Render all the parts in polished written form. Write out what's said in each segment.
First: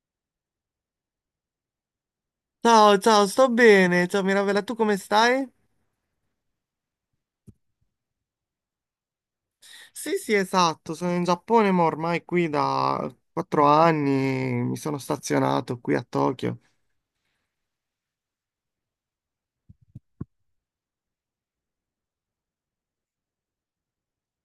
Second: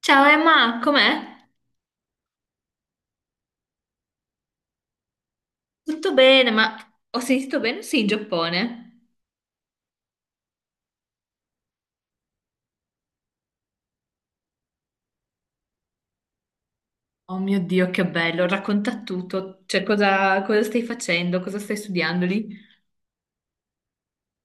Ciao Emma, com'è? Ciao, ciao, sto bene. Ciao Mirabella, tu come stai? Tutto bene, ma ho sentito bene? Sì, in Giappone. Sì, sì, esatto, sono in Giappone, ma ormai qui da 4 anni mi sono stazionato qui a Tokyo. Oh mio Dio, che bello, racconta tutto. Cioè, cosa stai facendo? Cosa stai studiando lì?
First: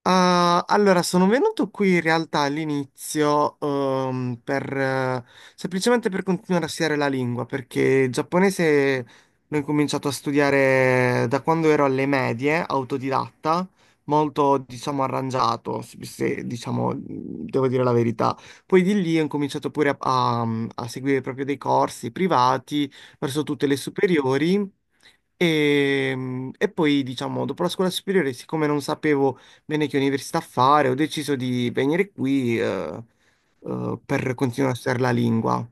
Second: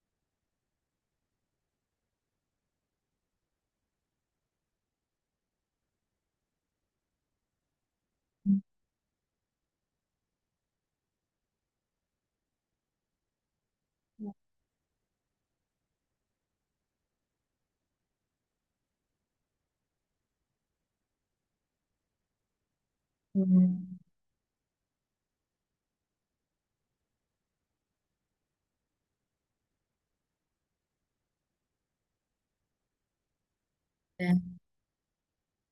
Ah, allora, sono venuto qui in realtà all'inizio semplicemente per continuare a studiare la lingua, perché il giapponese l'ho incominciato a studiare da quando ero alle medie, autodidatta, molto, diciamo, arrangiato, se, diciamo, devo dire la verità. Poi di lì ho incominciato pure a seguire proprio dei corsi privati verso tutte le Mm. superiori. E, e poi, diciamo, dopo la scuola superiore, siccome non sapevo bene che università fare, ho deciso di venire qui Eh, per continuare a studiare la lingua.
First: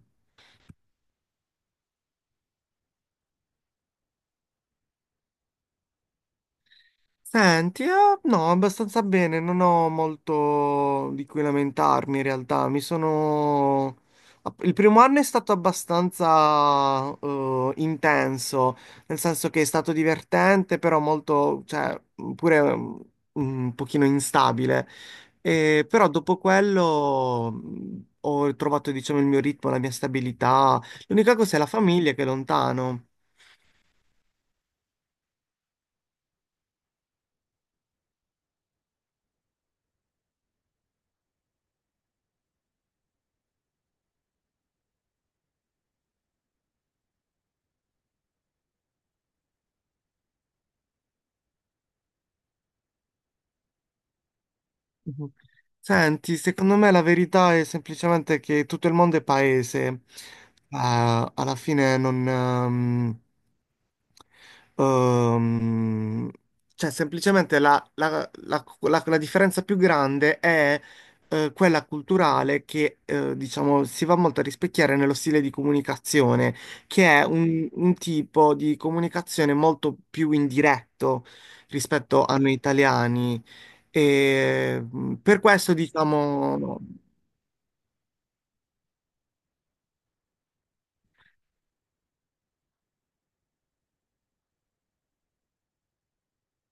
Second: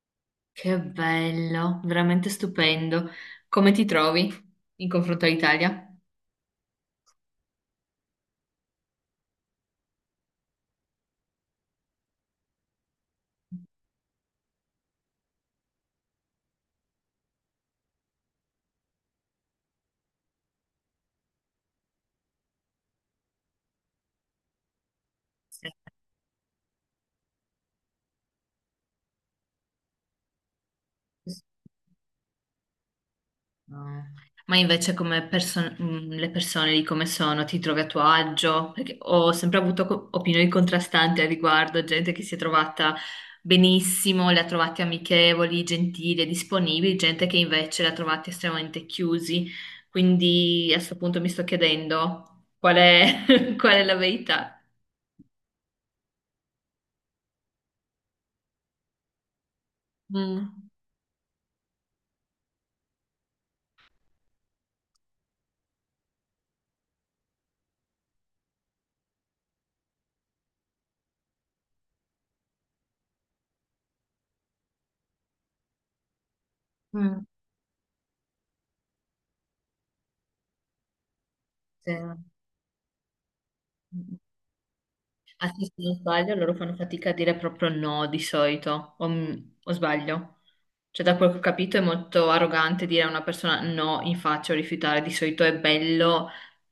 Che bello, veramente stupendo. Come ti trovi in confronto all'Italia? Senti, no, abbastanza bene, non ho molto di cui lamentarmi in realtà. Mi sono... Il primo anno è stato abbastanza intenso, nel senso che è stato divertente, però molto, cioè, pure un pochino instabile. E però dopo quello ho trovato, diciamo, il mio ritmo, la mia stabilità. L'unica Sì. cosa è la famiglia che è lontano. No. Ma invece le persone lì come sono, ti trovi a tuo agio? Perché ho sempre avuto opinioni contrastanti al riguardo, gente che si è trovata benissimo, le ha trovate amichevoli, gentili e disponibili, gente che invece le ha trovate estremamente chiusi. Quindi a questo punto mi sto chiedendo qual è la verità. Mhm. Senti, secondo me la verità è semplicemente che tutto il mondo è paese. Mm. Alla fine non, Ehm, cioè, semplicemente la differenza più grande è quella culturale che, diciamo, si va molto a rispecchiare nello stile di comunicazione, che è Mm. un tipo di comunicazione molto più indiretto Sì. rispetto a noi italiani. E per Ah, sì, se questo, non sbaglio, loro fanno diciamo. fatica a dire proprio no di solito, o sbaglio? Cioè, da quel che ho capito è molto arrogante dire a una persona no in faccia o rifiutare, di solito è bello,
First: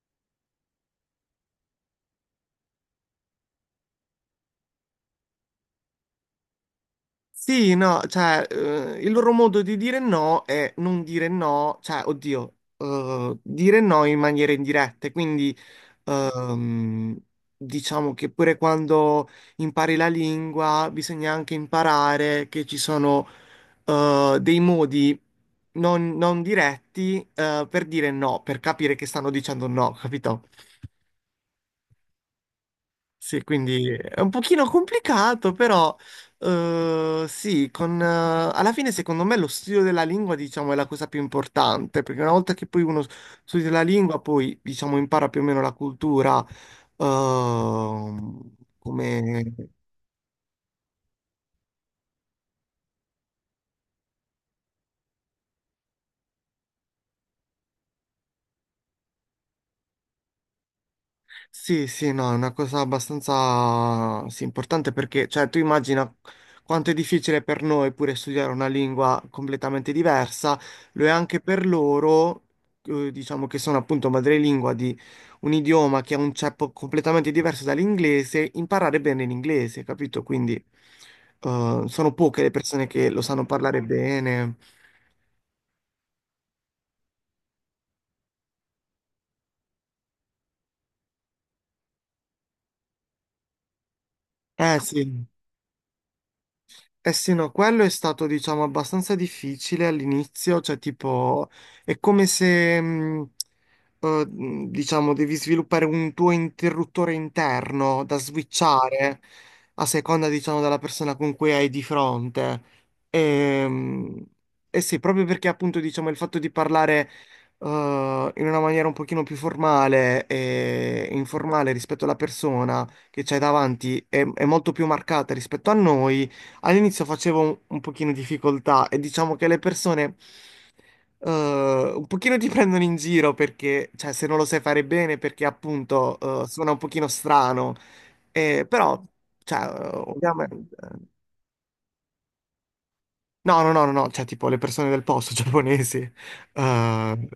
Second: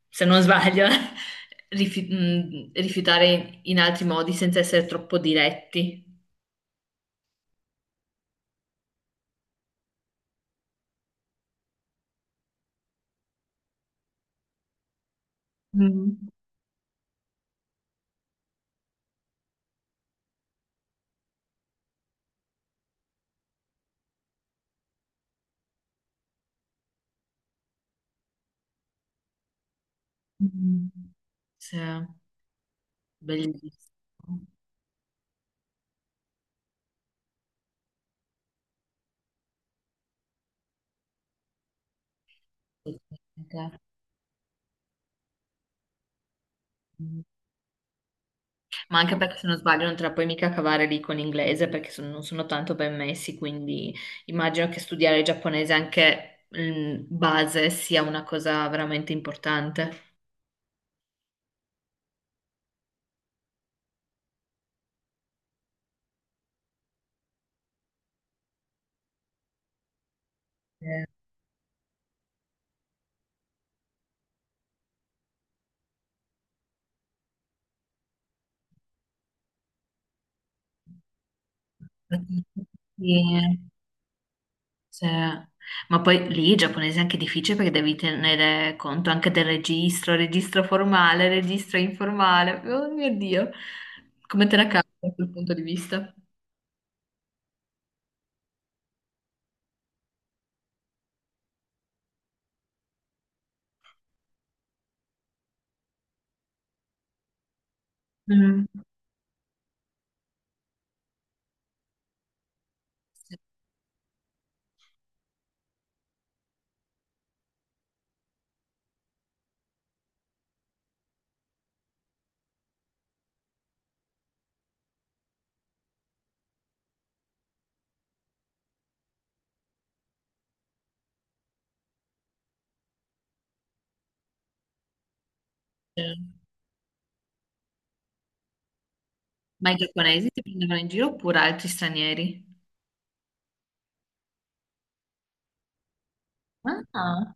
se non sbaglio, rifiutare in altri modi senza essere troppo diretti. Sì, no, cioè, il loro modo di dire no è non dire no, cioè, oddio, dire no in maniera indiretta. Quindi, Mm. ehm, diciamo che pure quando impari la lingua, bisogna anche imparare che ci sono, dei modi non diretti, per dire no, per capire che stanno dicendo no, capito? Mm. Sì, Sì, quindi è un pochino complicato, però sì, alla fine secondo me lo studio della lingua, diciamo, è la cosa più importante, perché una volta che poi uno bellissimo. studia la lingua, poi, diciamo, impara più o meno la cultura, Ma anche perché come, se non sbaglio non te la puoi mica cavare lì con l'inglese perché non sono tanto ben messi, quindi immagino che studiare il giapponese anche in base sia una cosa veramente importante. Sì, sì, no, è una cosa abbastanza sì, importante perché, cioè, tu immagina quanto è difficile per noi pure studiare una lingua completamente diversa, Eh, lo è anche per loro, diciamo che sono appunto madrelingua di un idioma che ha un ceppo completamente diverso dall'inglese, imparare bene l'inglese, capito? Quindi, sono poche le persone che lo sanno sì, parlare bene. sì. Ma poi lì il giapponese è anche difficile perché devi tenere conto anche del registro, registro formale, registro informale. Oh mio Dio, come te la cavi da Sì. quel punto di vista? Eh sì, no, quello è stato, diciamo, abbastanza difficile all'inizio, cioè tipo, è come se, diciamo, devi sviluppare un tuo interruttore interno da Mm. switchare a seconda, diciamo, della persona con cui hai di fronte. E, eh sì, proprio perché appunto, diciamo, il fatto di parlare, eh, in una maniera un pochino più formale e informale rispetto alla persona che c'hai davanti è molto più marcata rispetto a noi. All'inizio facevo un pochino difficoltà e diciamo che le persone un pochino ti prendono in giro perché, cioè, se non lo sai fare bene, perché Sì. appunto suona un pochino strano, però, cioè, Ma i giapponesi ti ovviamente. prendevano in giro oppure altri stranieri? No, no, no, no, no, cioè tipo le persone del posto giapponesi. Eh, Ah,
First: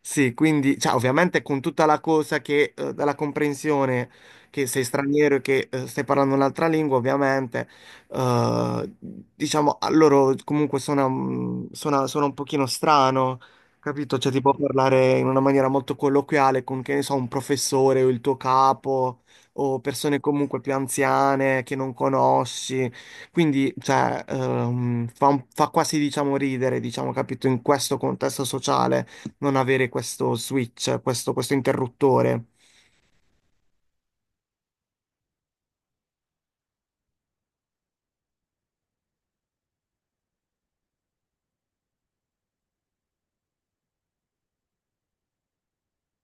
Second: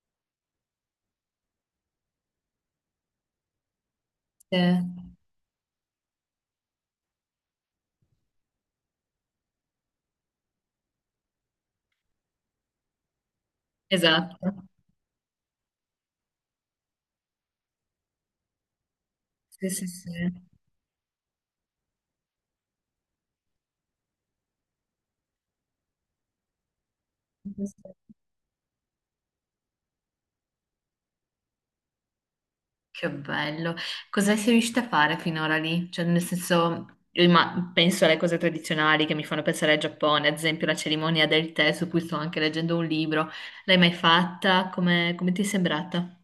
sì, quindi, cioè, ovviamente con tutta la cosa che, dalla comprensione sì, che sei straniero e che stai parlando un'altra lingua, ovviamente, eh, diciamo, a loro comunque suona un pochino strano, capito? Cioè esatto. tipo parlare in una maniera molto colloquiale con, che ne so, un professore o il tuo capo Sì, o sì, sì. persone comunque più anziane che non conosci. Quindi, cioè, fa quasi, diciamo, ridere, diciamo, capito, in questo contesto sociale non avere questo switch, questo interruttore. Che bello. Cosa sei riuscita a fare finora lì? Cioè, nel senso, penso alle cose tradizionali che mi fanno pensare al Giappone, ad esempio la cerimonia del tè, su cui sto anche leggendo un libro. L'hai mai fatta? Come ti è sembrata?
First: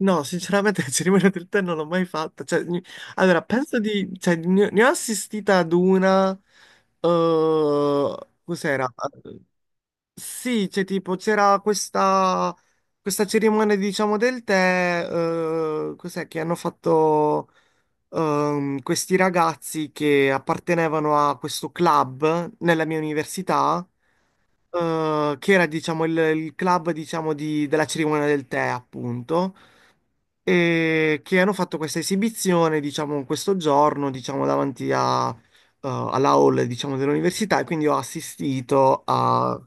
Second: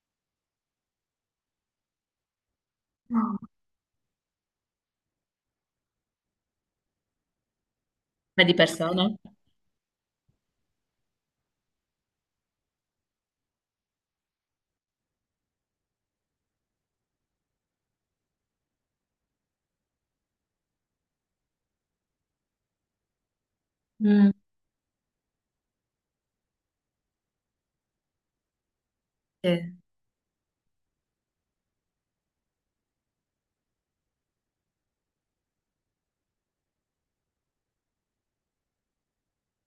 No, sinceramente, la cerimonia del tè non l'ho mai fatta. Cioè, No. allora, penso di... Cioè, ne ho assistita ad una... eh, Ma di cos'era? persona? Sì, c'era questa cerimonia, diciamo, del tè, che hanno fatto questi ragazzi che appartenevano a questo club nella mia università, Mm. Che era, diciamo, il club, diciamo, della cerimonia del tè, appunto, Sì. e che hanno fatto questa esibizione, diciamo, questo giorno, diciamo, davanti alla hall, diciamo, dell'università e quindi ho assistito a,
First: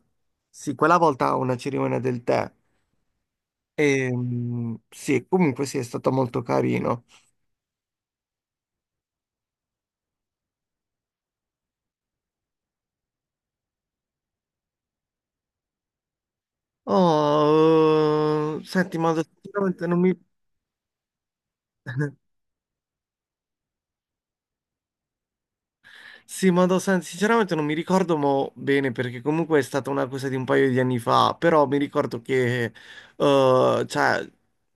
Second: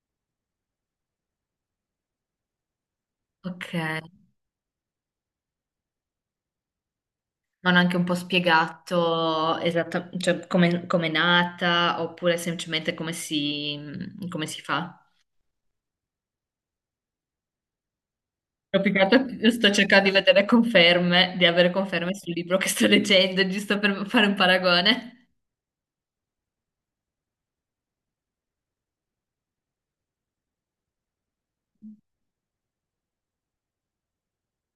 sì, quella volta a una cerimonia del tè. Ok. E, sì, comunque sì, è stato molto carino. Mi hanno anche un po' spiegato cioè, come è nata oppure semplicemente come si fa. Oh, Ho senti, ma piccato- sto sinceramente non cercando di mi, vedere conferme, di avere conferme sul libro che sto leggendo, giusto per fare un paragone. Sì, ma sinceramente non mi ricordo mo bene perché comunque è stata una cosa di un paio di anni fa, però mi ricordo che cioè,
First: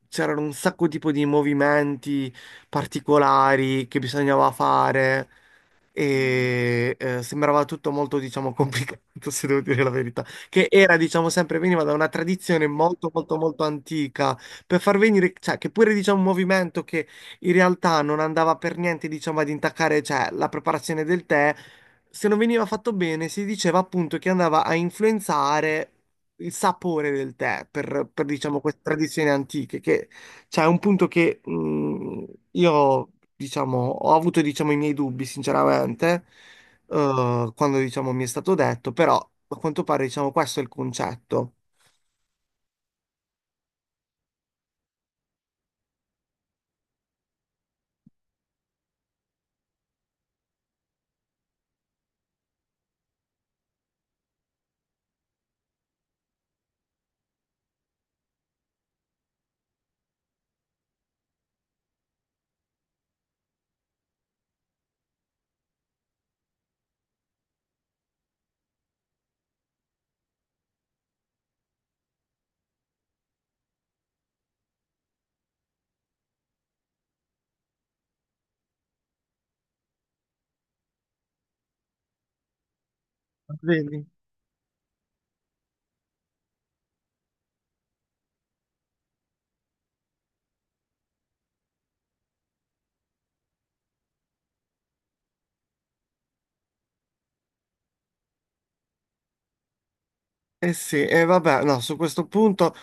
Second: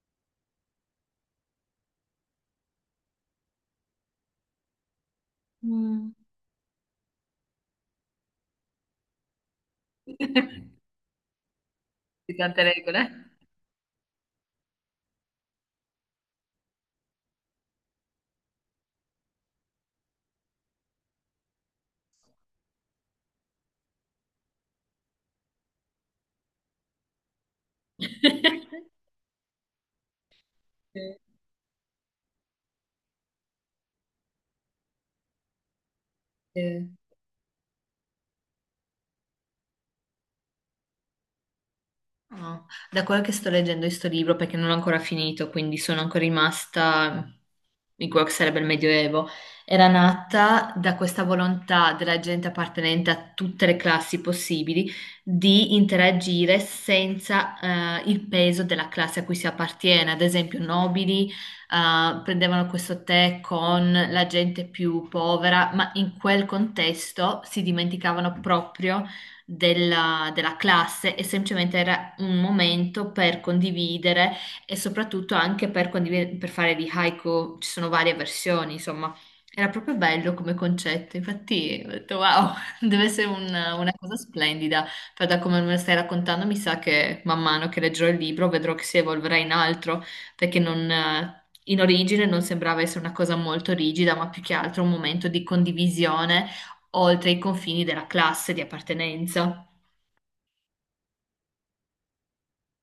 c'erano un sacco tipo di movimenti particolari che bisognava fare Mm. e sembrava tutto molto, diciamo, complicato, se devo dire la verità, che era, diciamo, sempre veniva da una Di tante tradizione regole. molto, molto, molto antica per far venire, cioè, che pure, diciamo, un movimento che in realtà non andava per niente, diciamo, ad intaccare, cioè, la preparazione del tè. Se non veniva fatto bene, si diceva appunto che andava a influenzare il sapore del tè per, diciamo, queste tradizioni antiche, che cioè, è un punto Sì. che io, diciamo, ho avuto, diciamo, i miei dubbi, sinceramente, Sì. Quando, diciamo, mi è stato detto, però a quanto pare, diciamo, questo è il concetto. No, da quello che sto leggendo questo libro, perché non l'ho ancora finito, quindi sono ancora rimasta in quello che sarebbe il Medioevo, era nata da questa volontà della gente appartenente a tutte le classi possibili di interagire senza il peso della classe a cui si appartiene. Ad esempio, nobili prendevano questo tè con la gente più povera, ma in quel contesto si dimenticavano proprio della classe e semplicemente era un momento per condividere e soprattutto anche per condividere, per fare di haiku, ci sono varie versioni, insomma, era proprio bello come concetto, infatti ho detto wow, deve essere una Vedi? cosa splendida, però da come me lo stai raccontando mi sa che man mano che leggerò il libro vedrò che si evolverà in altro, perché non, in origine non sembrava essere una cosa molto rigida, ma più che altro un momento di condivisione oltre i confini della classe di appartenenza. Eh sì, e vabbè, no, su questo punto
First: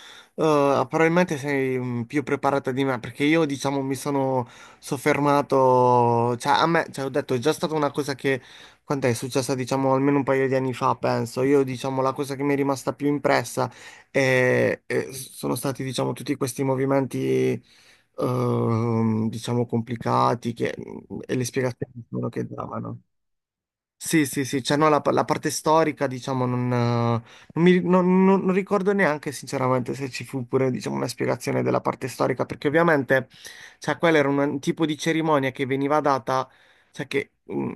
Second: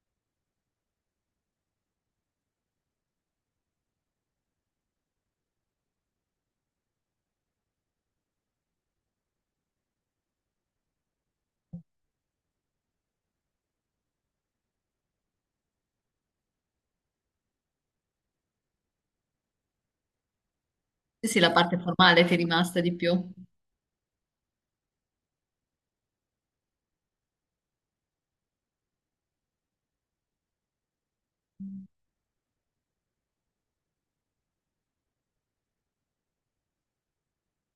probabilmente sei più preparata di me perché io diciamo mi sono soffermato, cioè a me, cioè ho detto è già stata una cosa che, quant'è, è successa diciamo almeno un paio di anni fa penso, io diciamo la cosa che mi è rimasta più impressa sono stati diciamo tutti questi movimenti diciamo complicati che, Sì, e sì, le la parte spiegazioni formale ti è che rimasta di davano. più. Sì, sì, sì, cioè no, la parte storica, diciamo, non, non mi- non- non- non ricordo neanche sinceramente se ci fu pure, diciamo, una spiegazione della parte storica, perché ovviamente, cioè, quella era un tipo di cerimonia che veniva data, cioè, che,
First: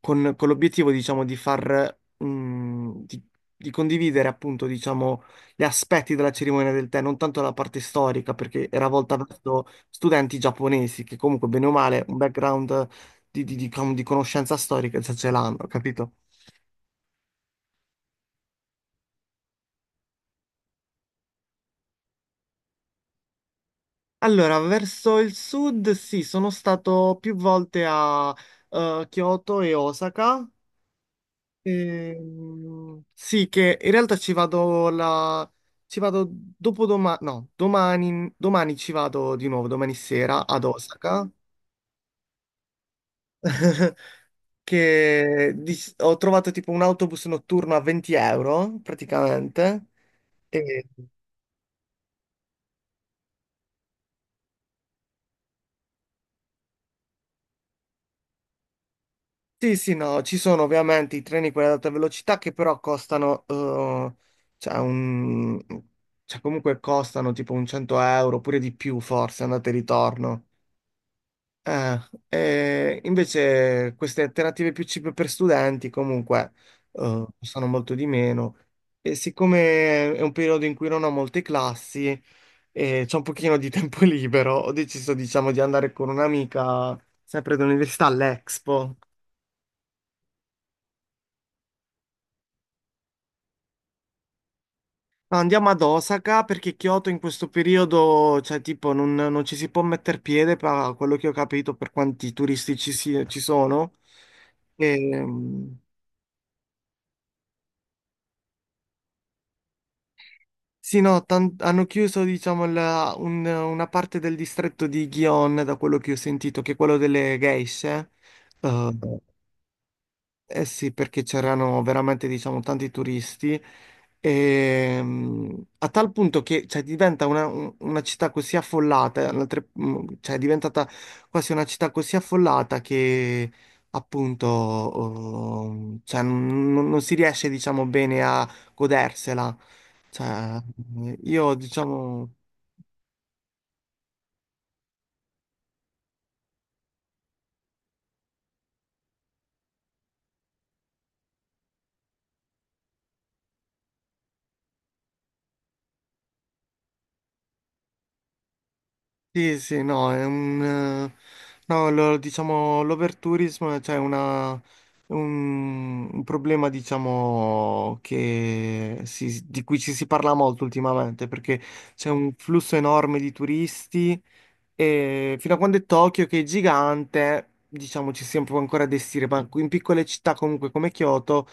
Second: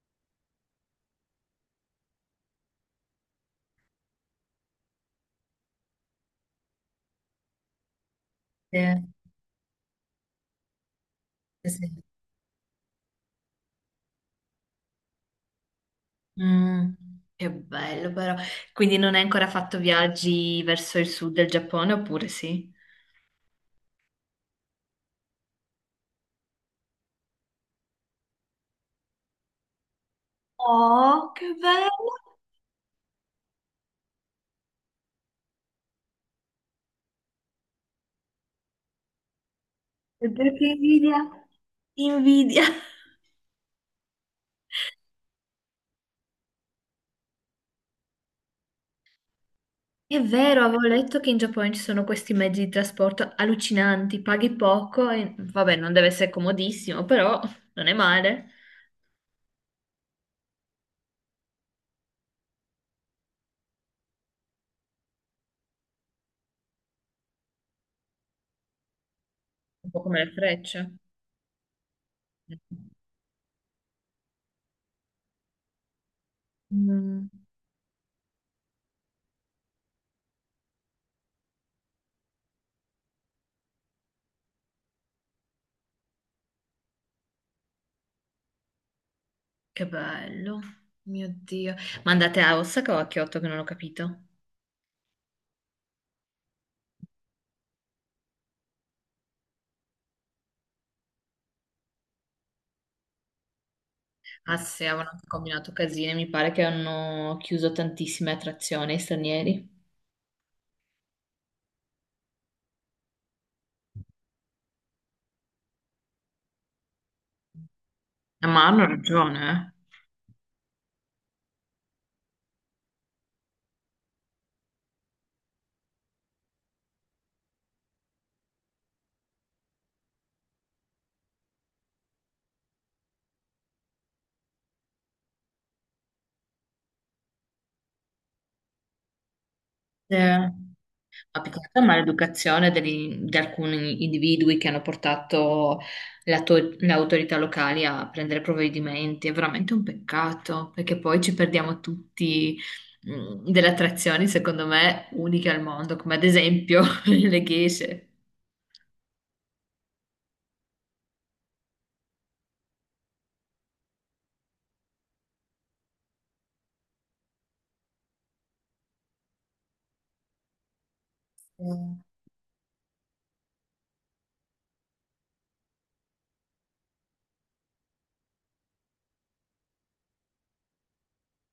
con l'obiettivo, diciamo, di condividere, appunto, diciamo, gli aspetti della cerimonia del tè, non tanto la parte storica, perché Sì, era volta verso studenti giapponesi, che comunque, bene sì, o sì. male, un background di conoscenza storica, cioè ce l'hanno, capito? Mm, che bello però. Quindi non hai ancora fatto viaggi verso il sud del Giappone, oppure sì? Allora, verso il sud, sì, sono stato più volte a Kyoto e Osaka. Oh, che bello! Sì, che in realtà ci vado la... ci vado dopodomani, no, domani, domani ci vado di nuovo, domani E sera ad perché invidia? Osaka. Invidia! Ho trovato tipo un autobus notturno a 20 euro praticamente. È vero, E avevo letto che in Giappone ci sono questi mezzi di trasporto allucinanti, paghi poco e vabbè, non deve essere comodissimo, però non è male, sì, sì, no, ci sono ovviamente i treni quelli ad alta velocità che però costano, cioè, cioè comunque costano tipo un 100 euro oppure di più forse, andate e un po' come le ritorno. frecce. Eh, e invece queste alternative più cheap per studenti comunque Mm. costano molto di meno e siccome è un periodo in cui non ho molte classi e c'ho un pochino di tempo libero, ho deciso diciamo di andare con un'amica sempre dell'università all'Expo. Che bello, mio Dio. Ma andate a Osaka o a Kyoto che non ho capito? No, andiamo ad Osaka perché Kyoto in questo periodo, cioè, tipo, non, non ci si può mettere piede, per quello che ho capito, per quanti turisti ci sono. Ah sì, avevano anche combinato Ehm, casine, mi pare che hanno chiuso tantissime attrazioni ai stranieri. sì, no, hanno chiuso, diciamo, una parte del distretto di Gion, da quello che ho sentito, che è quello delle geishe. Ma hanno Eh, ragione, Eh sì, perché c'erano veramente, diciamo, tanti turisti, e, a tal punto che cioè, diventa una città così affollata, cioè è diventata quasi una città così affollata che appunto oh, cioè, non, non non si riesce, diciamo, bene a godersela. eh. Cioè, Ma più io, che altro è diciamo. maleducazione di alcuni individui che hanno portato le autorità locali a prendere provvedimenti. È veramente un peccato, perché poi ci perdiamo tutti delle attrazioni, secondo me, uniche al mondo, come ad esempio le geishe. Sì, sì, no, è un... No, diciamo, l'overtourismo è cioè un problema, diciamo, di cui ci si parla molto ultimamente, perché Mm. c'è un flusso enorme di turisti e fino a quando è Tokyo, che è gigante, diciamo ci si può ancora destinare, ma in piccole città comunque come Kyoto,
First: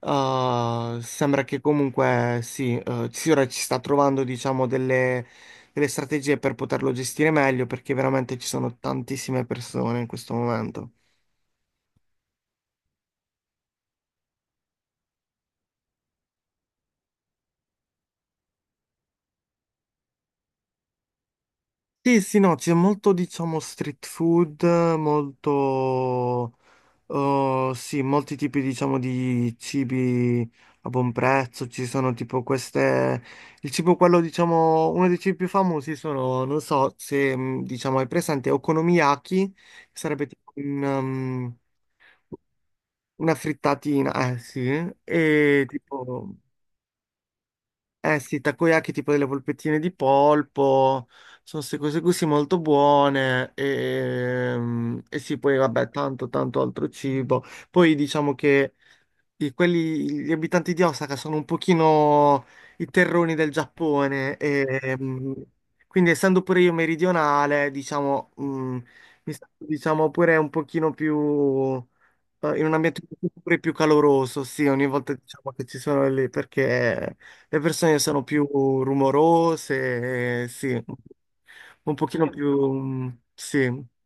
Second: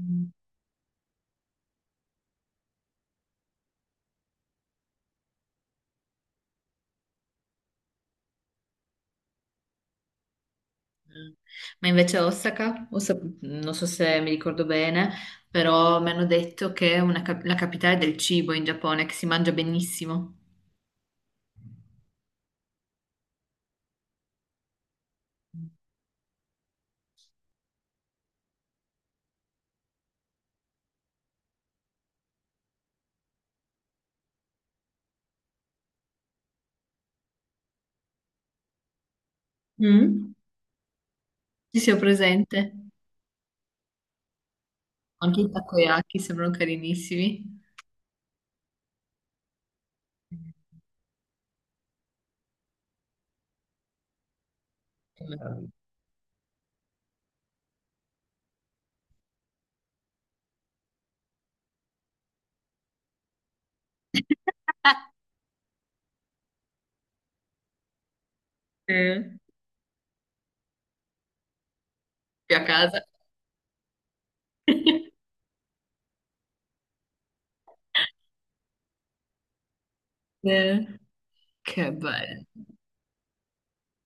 sembra che comunque sì, sì, ora ci sta trovando diciamo delle strategie per poterlo gestire meglio, perché veramente ci sono tantissime persone in questo momento. Ma invece a Osaka, non so se mi ricordo bene, però mi hanno detto che è la capitale del cibo in Giappone, che si mangia benissimo. Sì, sì, no, c'è molto diciamo street food, molto... Oh, sì, molti tipi, diciamo, di cibi a buon prezzo. Ci sono tipo queste. Il cibo, quello, diciamo, uno dei cibi più famosi sono, non so se, diciamo, hai presente Okonomiyaki, che sarebbe Mm? tipo un, um, Ci sia presente? una frittatina, eh sì, Anche i e takoyaki tipo, sembrano carinissimi. eh sì, takoyaki, tipo delle polpettine di polpo. Sono queste cose così molto buone. E sì, poi Eh, vabbè, tanto, tanto altro cibo. Poi diciamo che gli abitanti di Osaka sono un pochino i terroni del Giappone e quindi essendo pure io meridionale, diciamo, mi Eh, sento diciamo pure un pochino più Qui a in un ambiente casa. pure più caloroso, sì, ogni volta diciamo che ci sono lì perché le persone sono più rumorose, sì, Eh, Che un pochino bello. più sì,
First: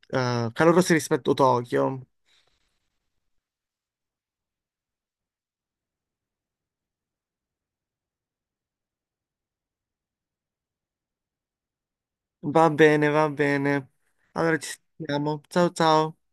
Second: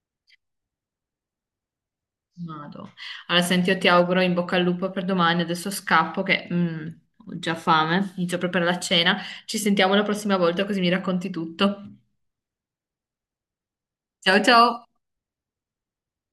calorose rispetto a Tokyo. Vado. Allora, senti, io ti auguro in bocca al lupo per domani. Adesso scappo che ho già fame, inizio proprio per la cena. Ci sentiamo la prossima volta così mi racconti tutto. Va bene, va bene. Ciao Allora ciao! ci sentiamo. Ciao ciao.